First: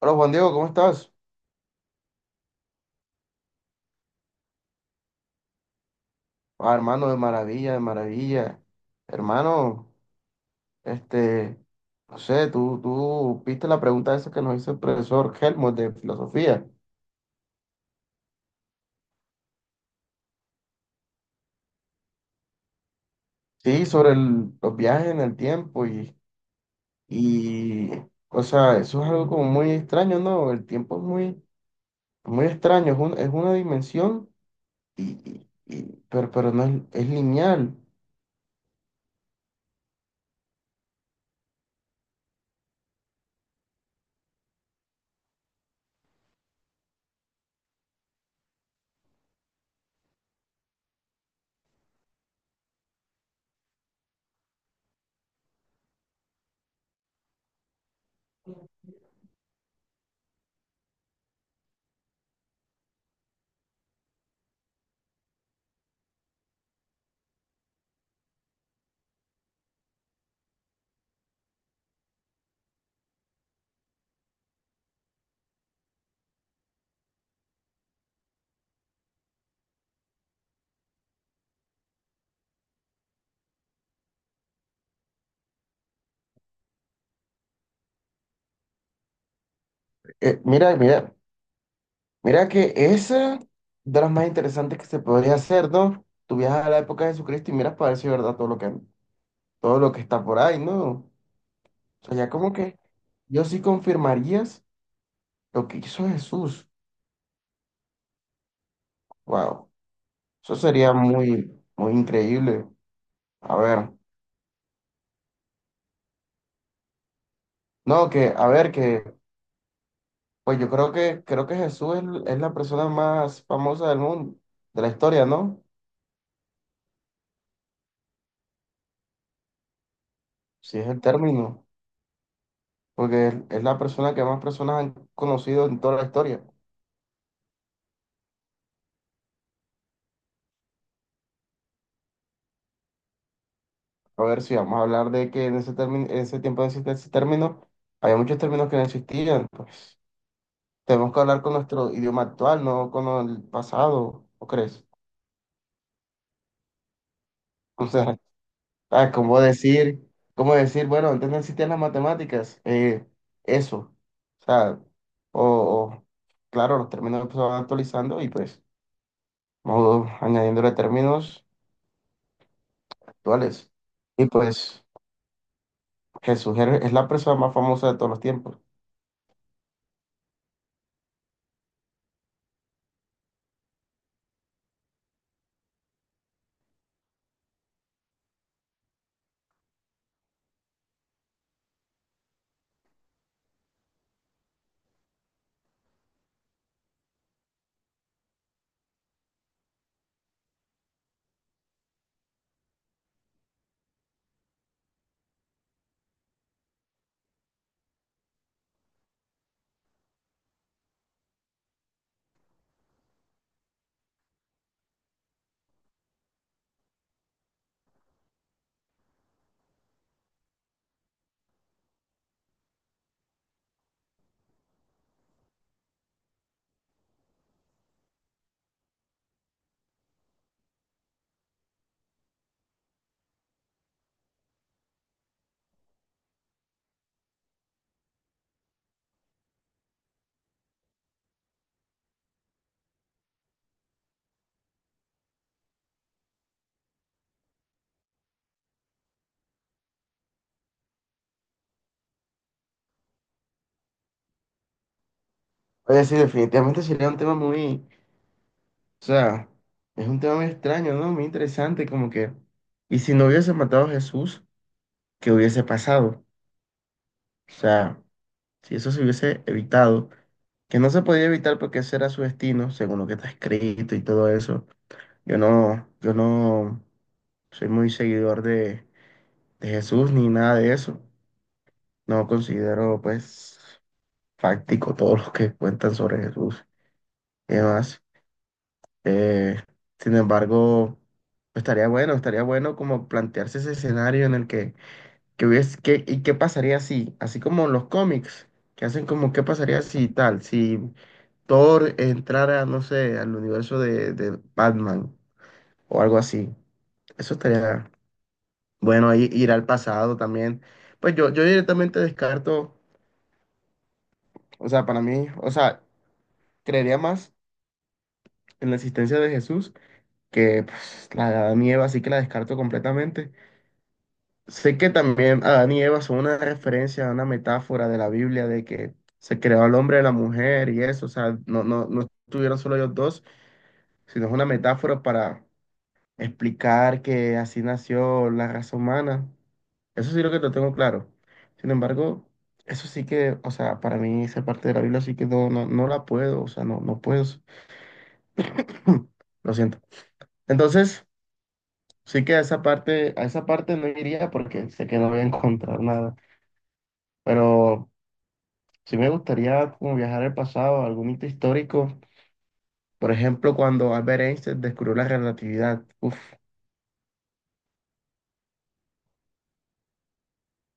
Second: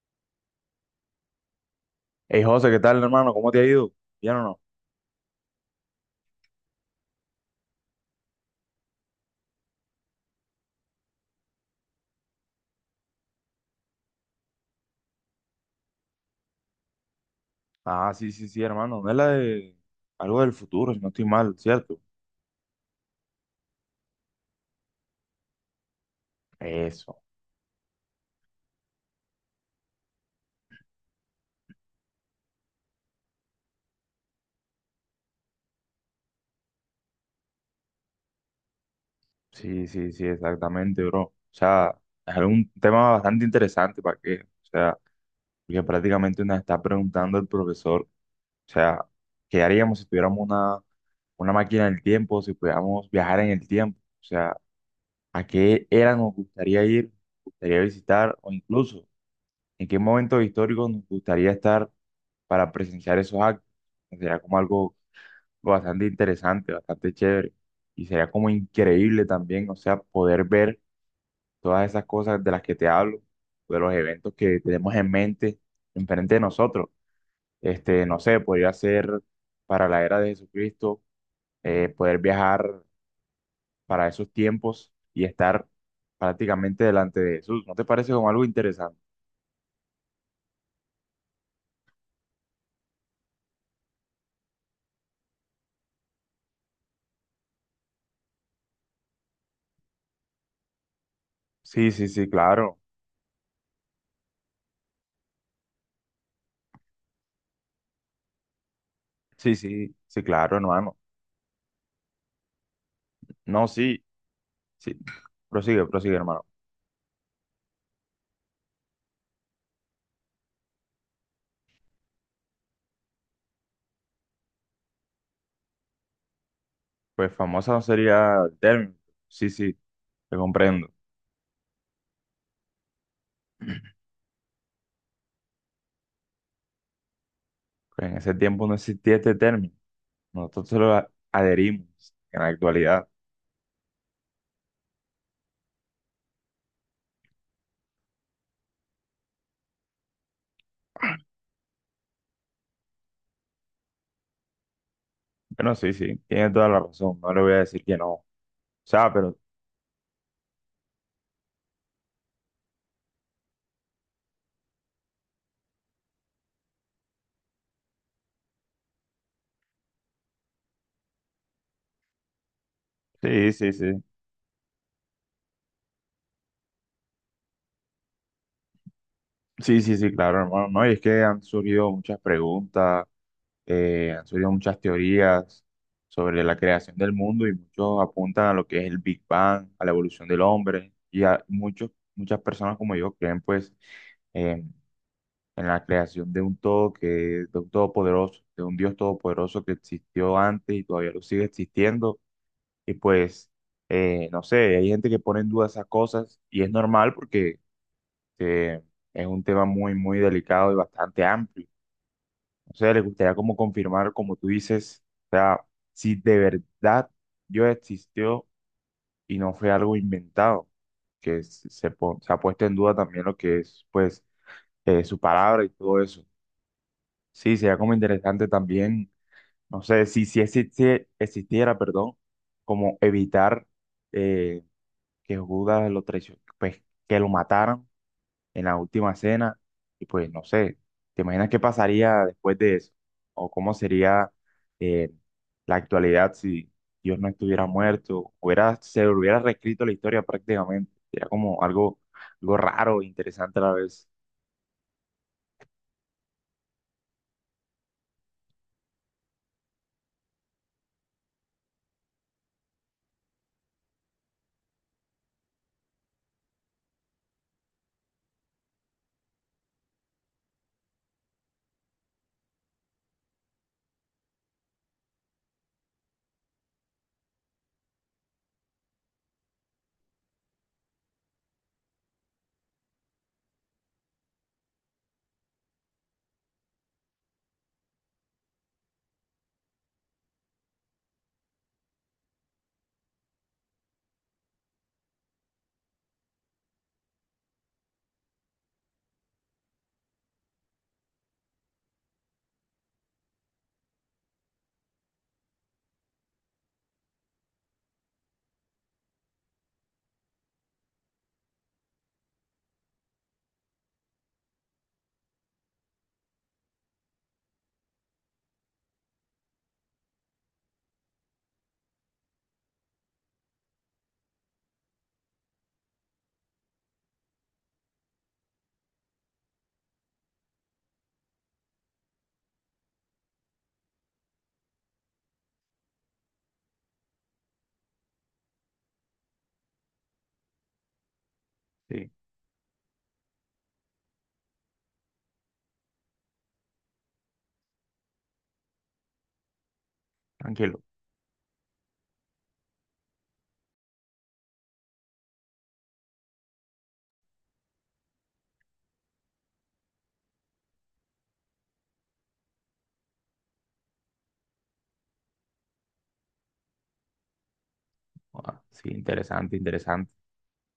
Hola Juan Diego, ¿cómo estás? Hey José, ¿qué tal, hermano? ¿Cómo te ha ido? ¿Bien o no? Ah, hermano, de maravilla, de maravilla. Hermano, este, no sé, tú viste la pregunta esa que nos hizo el profesor Helmut de filosofía. Ah, sí, sí, sí, hermano. No es la de algo del futuro, si no estoy mal, ¿cierto? Sí, sobre los viajes en el tiempo Eso. y, o sea, eso es algo como muy extraño, ¿no? El tiempo es muy, muy extraño, es una dimensión y, y- y- pero no es, es lineal. Sí, sí, sí, exactamente, bro. O sea, es un tema bastante interesante para qué, o sea, porque prácticamente nos está preguntando el profesor, o sea, ¿qué haríamos si tuviéramos una máquina del tiempo, si pudiéramos viajar en el tiempo? O sea, ¿a qué era nos gustaría ir, nos gustaría visitar, o incluso en qué momento histórico nos gustaría estar para presenciar esos actos? Sería como algo bastante interesante, bastante chévere. Y sería como increíble también, o sea, poder ver todas esas cosas de las que te hablo, de los eventos que tenemos en mente, enfrente de nosotros. Este, no sé, podría ser para la era de Jesucristo, poder viajar para esos tiempos y estar prácticamente delante de Jesús. ¿No te parece como algo interesante? Mira. Mira que esa de las más interesantes que se podría hacer, ¿no? Tú viajas a la época de Jesucristo y miras para ver si es verdad todo todo lo que está por ahí, ¿no? Sí, O sí, sea, sí, ya como que claro. yo sí confirmarías lo que hizo Jesús. Sí, Wow, sí, sí, eso claro, sería hermano. muy, muy increíble. A No, ver, sí, sí. Prosigue, prosigue, hermano. no, a ver, que, pues creo que es la persona más famosa del mundo, de la historia, ¿no? Pues famosa no sería el término. Sí, sí, te Si es comprendo. el término, porque es la persona que más personas han conocido en toda la historia. Pues en ese tiempo no existía este término. Nosotros se lo adherimos en la actualidad. A ver si vamos a hablar de que en ese tiempo ese término, había muchos términos que no existían, pues tenemos que hablar con nuestro idioma actual, no con el pasado, ¿o crees? Bueno, sí, sí, tiene toda la razón. No le voy a decir O que no. sea, O sea, ah, pero cómo decir, bueno, antes no existían las matemáticas, eso, o sea, o, o, claro, los términos se van actualizando y pues vamos añadiéndole términos sí, actuales. sí, sí. Y pues Jesús es la persona más famosa de todos los tiempos. Sí, sí, sí, claro, hermano. No, y es que han surgido muchas preguntas, han surgido muchas teorías sobre la creación del mundo, y muchos apuntan a lo que es el Big Bang, a la evolución del hombre. Y muchas personas como yo creen, pues, en la creación de un todo, que, de un todopoderoso, de un Dios todopoderoso que existió antes y todavía lo sigue existiendo. Y pues, no sé, hay gente que pone en duda esas cosas, y es normal porque eh, es un tema muy, muy delicado y bastante amplio. No sé, les gustaría como confirmar, como tú dices, o sea, si de verdad Dios existió y no fue algo inventado, que se ha puesto en duda también lo que es, pues, su palabra y todo eso. Sí, sería como interesante también, no sé, si existiera, perdón, como evitar eh, que Judas lo traicionara, pues, que lo mataran en la última cena. Y pues, no sé, ¿te imaginas qué pasaría después de eso? ¿O cómo sería, eh, la actualidad si Dios no estuviera muerto? Se hubiera reescrito la historia prácticamente. Sería como algo, raro, interesante a la vez. Oye, sí, definitivamente sería un tema muy. O sea, es un tema muy extraño, ¿no? Muy interesante, como que, ¿y si no hubiese matado a Jesús, qué hubiese pasado? O sea, si eso se hubiese evitado, que no se podía evitar porque ese era su destino, según lo que está escrito y todo eso. Yo no soy muy seguidor de Jesús ni nada de eso. No considero, pues, fáctico todo lo que cuentan sobre Jesús y demás. Eh, sin embargo, estaría bueno como plantearse ese escenario en el que y qué pasaría si, así como los cómics, que hacen como qué pasaría si tal, si Thor entrara, no sé, al universo de Batman o algo así. Eso estaría bueno, ahí ir al pasado también. Pues yo directamente descarto, o sea, para mí, o sea, creería más en la existencia de Jesús que pues, la de Adán y Eva, así que la descarto completamente. Sé que también Adán y Eva son una referencia, una metáfora de la Biblia de que se creó al hombre y la mujer y eso, o sea, no estuvieron solo ellos dos, sino es una metáfora para explicar que así nació la raza humana. Eso sí lo que lo tengo claro. Sin Sí, embargo, eso sí que, o sea, para mí esa parte de la Biblia sí que no la puedo, o sea, no puedo. Lo siento. tranquilo. Entonces, sí que a esa parte no iría porque sé que no voy a encontrar nada. Pero sí me gustaría como viajar al pasado, a algún hito histórico, por ejemplo, cuando Albert Einstein descubrió la relatividad. Uf, Ah, sí, interesante, interesante.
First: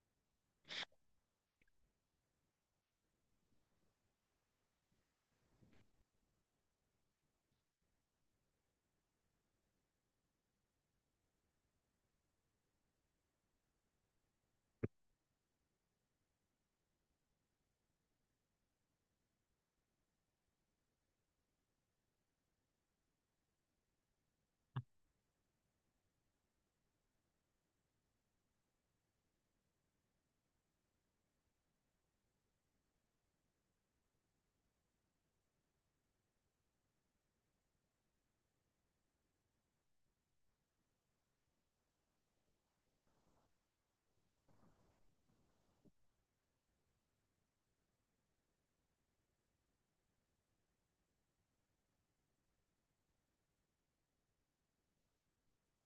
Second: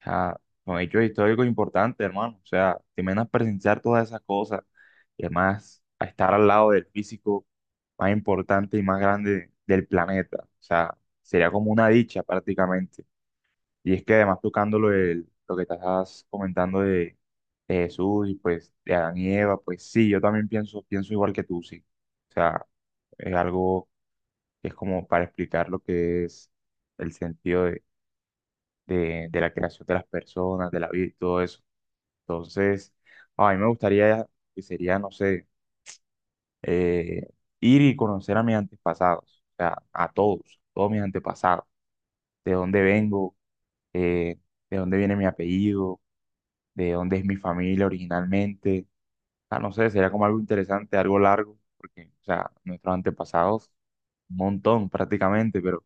O sea, son hechos históricos importantes, hermano. O sea, te imaginas presenciar todas esas cosas y además a estar al lado del físico más importante y más grande del planeta. O sea, sería como una dicha prácticamente. Y es que además tocando lo que estás comentando de Jesús y pues de Adán y Eva. Pues sí, yo también pienso, pienso igual que tú, sí. O sea, es algo que es como para explicar lo que es el sentido de, de la creación de las personas, de la vida y todo eso. Entonces, a mí me gustaría, que sería, no sé, eh, ir y conocer a mis antepasados, o sea, a todos, todos mis antepasados, de dónde vengo, eh, de dónde viene mi apellido, de dónde es mi familia originalmente. Ah, no sé, sería como algo interesante, algo largo, porque, o sea, nuestros antepasados, un montón prácticamente, pero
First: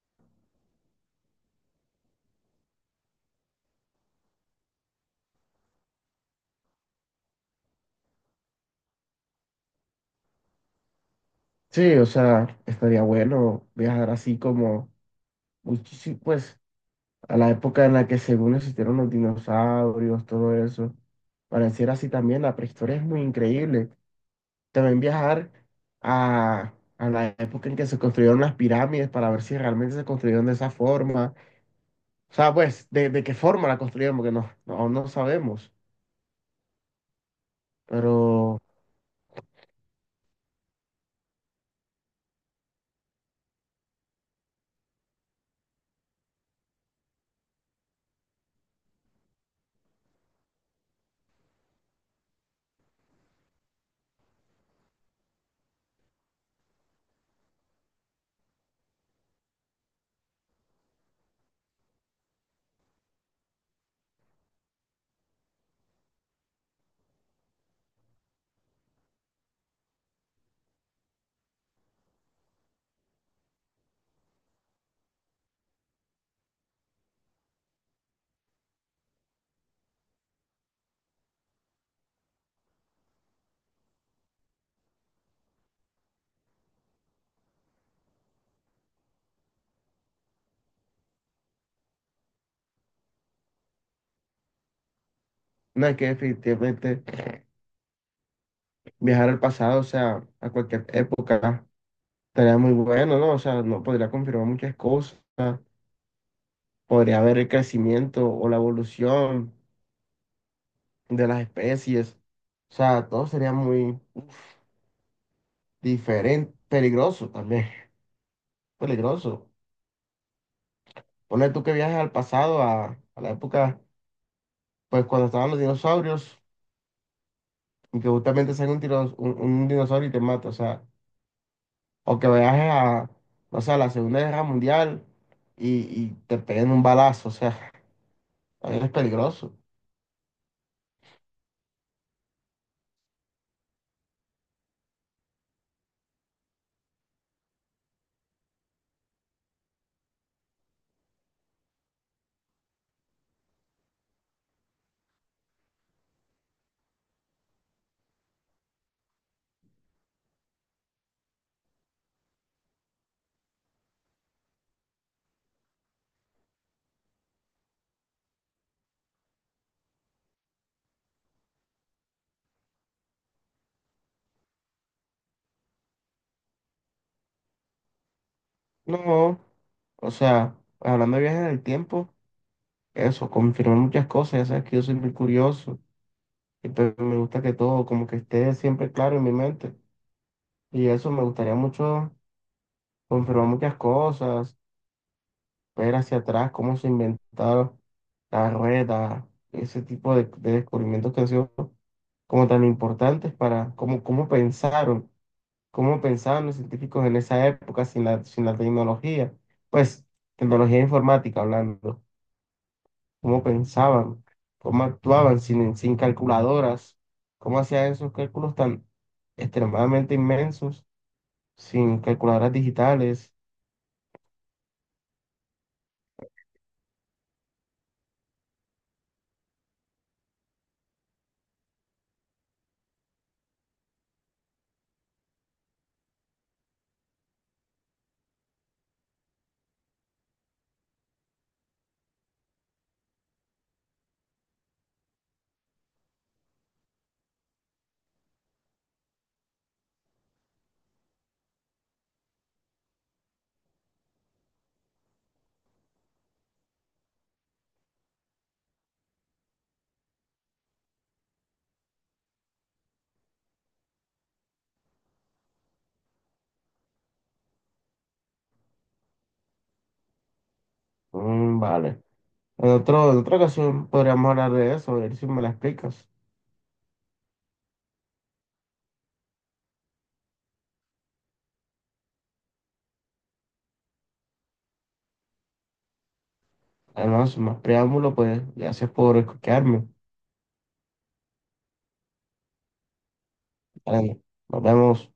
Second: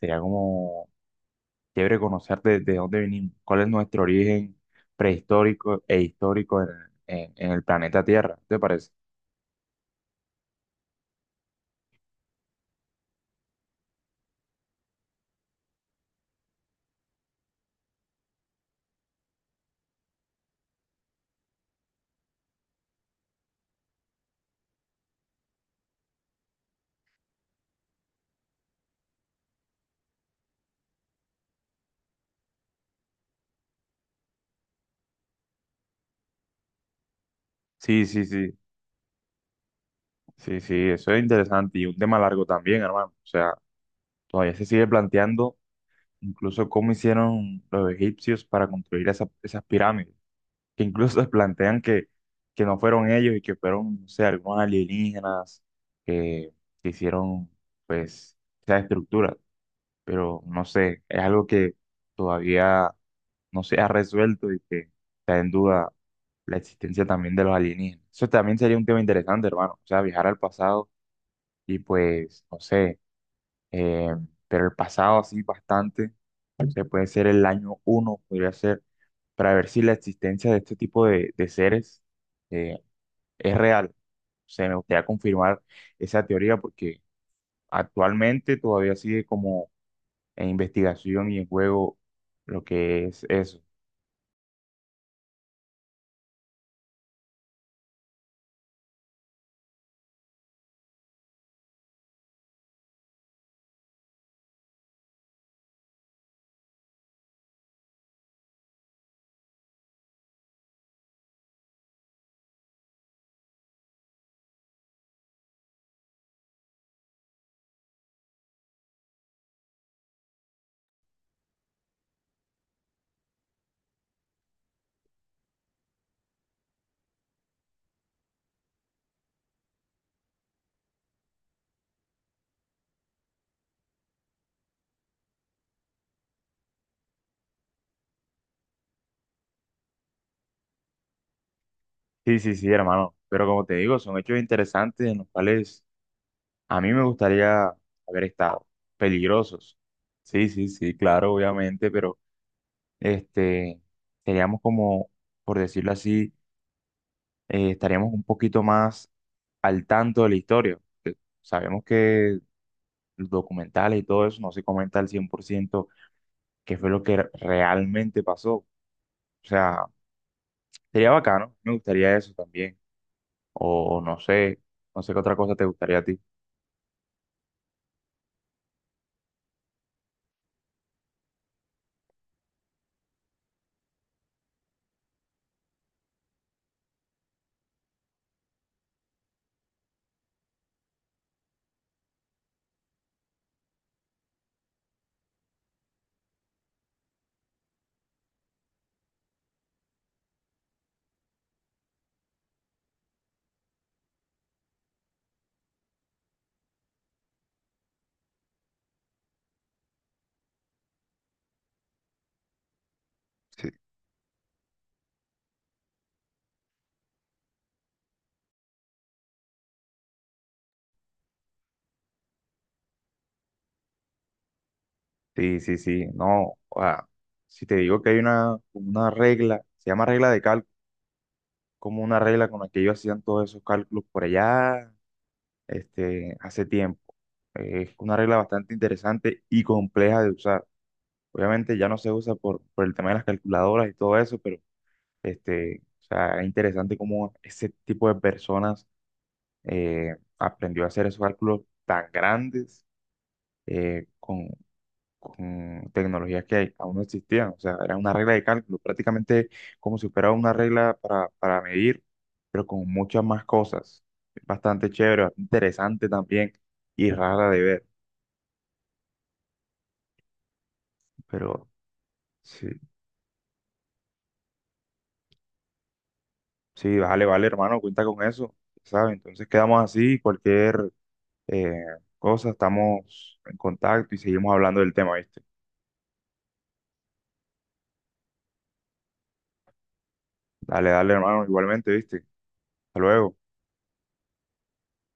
sería como chévere conocer de, dónde venimos, cuál es nuestro origen prehistórico e histórico en, en el planeta Tierra, ¿te parece? sí, o sea, estaría bueno viajar así como muchísimo, pues, a la época en la que según existieron los dinosaurios, todo eso. Pareciera así también, la prehistoria es muy increíble. También viajar a, a la época en que se construyeron las pirámides para ver si realmente se construyeron de esa forma. O sea, pues, de qué forma la construyeron, porque aún no sabemos. Sí, sí, sí, Pero sí, sí, eso es interesante y un tema largo también, hermano. O sea, todavía se sigue planteando incluso cómo hicieron los egipcios para construir esas, pirámides, que incluso se plantean que no fueron ellos, y que fueron, no sé, algunos alienígenas que, que hicieron, pues, esa estructura. Pero no sé, es algo que todavía no se ha resuelto, y que está en duda la existencia también de los alienígenas. Eso también sería un tema interesante, hermano. O sea, viajar al pasado y pues, no sé, eh, pero el pasado sí bastante, o sea, puede ser el año 1, podría ser, para ver si la existencia de este tipo de seres eh, es real. O sea, me gustaría confirmar esa teoría porque actualmente todavía sigue como en investigación y en juego lo que es eso. no, es que definitivamente viajar al pasado, o sea, a cualquier época, estaría muy bueno, ¿no? O sea, no podría confirmar muchas cosas, podría ver el crecimiento o la evolución de las especies, o sea, todo sería muy diferente, peligroso también, peligroso. Ponle tú que viajes al pasado, a la época, pues cuando estaban los dinosaurios, y que justamente salga un, un dinosaurio y te mata, o sea. O que veas a, no sé, a la Segunda Guerra Mundial y te peguen un balazo, o sea, también es peligroso. Sí, sí, sí, hermano, pero como te digo, son hechos interesantes en los cuales a mí me gustaría haber estado, peligrosos. Sí, sí, sí, claro, obviamente, pero... este, seríamos como, por decirlo así, estaríamos un poquito más al tanto de la historia, porque sabemos que los documentales y todo eso no se comenta al 100% qué fue lo que realmente pasó. O sea, sería bacano, me gustaría eso también. O no sé, qué otra cosa te gustaría a ti. No, o sea, hablando de viajes en el tiempo, eso, confirmé muchas cosas, ya sabes que yo soy muy curioso y pues me gusta que todo como que esté siempre claro en mi mente. Y eso me gustaría mucho confirmar muchas cosas, ver hacia atrás cómo se inventaron las ruedas, ese tipo de descubrimientos que han sido como tan importantes para cómo, cómo pensaron. ¿Cómo pensaban los científicos en esa época sin la tecnología? Pues, tecnología informática hablando. ¿Cómo pensaban? ¿Cómo actuaban sin calculadoras? ¿Cómo hacían esos cálculos tan extremadamente inmensos sin calculadoras digitales? Sí, sí, sí, no, o sea, si te digo que hay una regla, se llama regla de cálculo, como una regla con la que ellos hacían todos esos cálculos por allá, hace tiempo. Es una regla bastante interesante y compleja de usar. Obviamente ya no se usa por el tema de las calculadoras y todo eso, pero o sea, es interesante cómo ese tipo de personas aprendió a hacer esos cálculos tan grandes, eh, con con tecnologías que aún no existían. O sea, era una regla de cálculo, prácticamente como si fuera una regla para medir, pero con muchas más cosas. Es bastante chévere, bastante interesante también, y rara de ver. Mm, Pero vale. sí, En otra ocasión podríamos hablar de eso, a ver si me la explicas. sí, vale, vale, hermano, cuenta con eso, ¿sabes? Entonces quedamos así, cualquier eh, cosa, estamos en contacto y seguimos hablando del tema, ¿viste? Además, más preámbulo, pues gracias por escucharme. Dale, dale, hermano, igualmente, ¿viste? Hasta luego. Vale, nos vemos.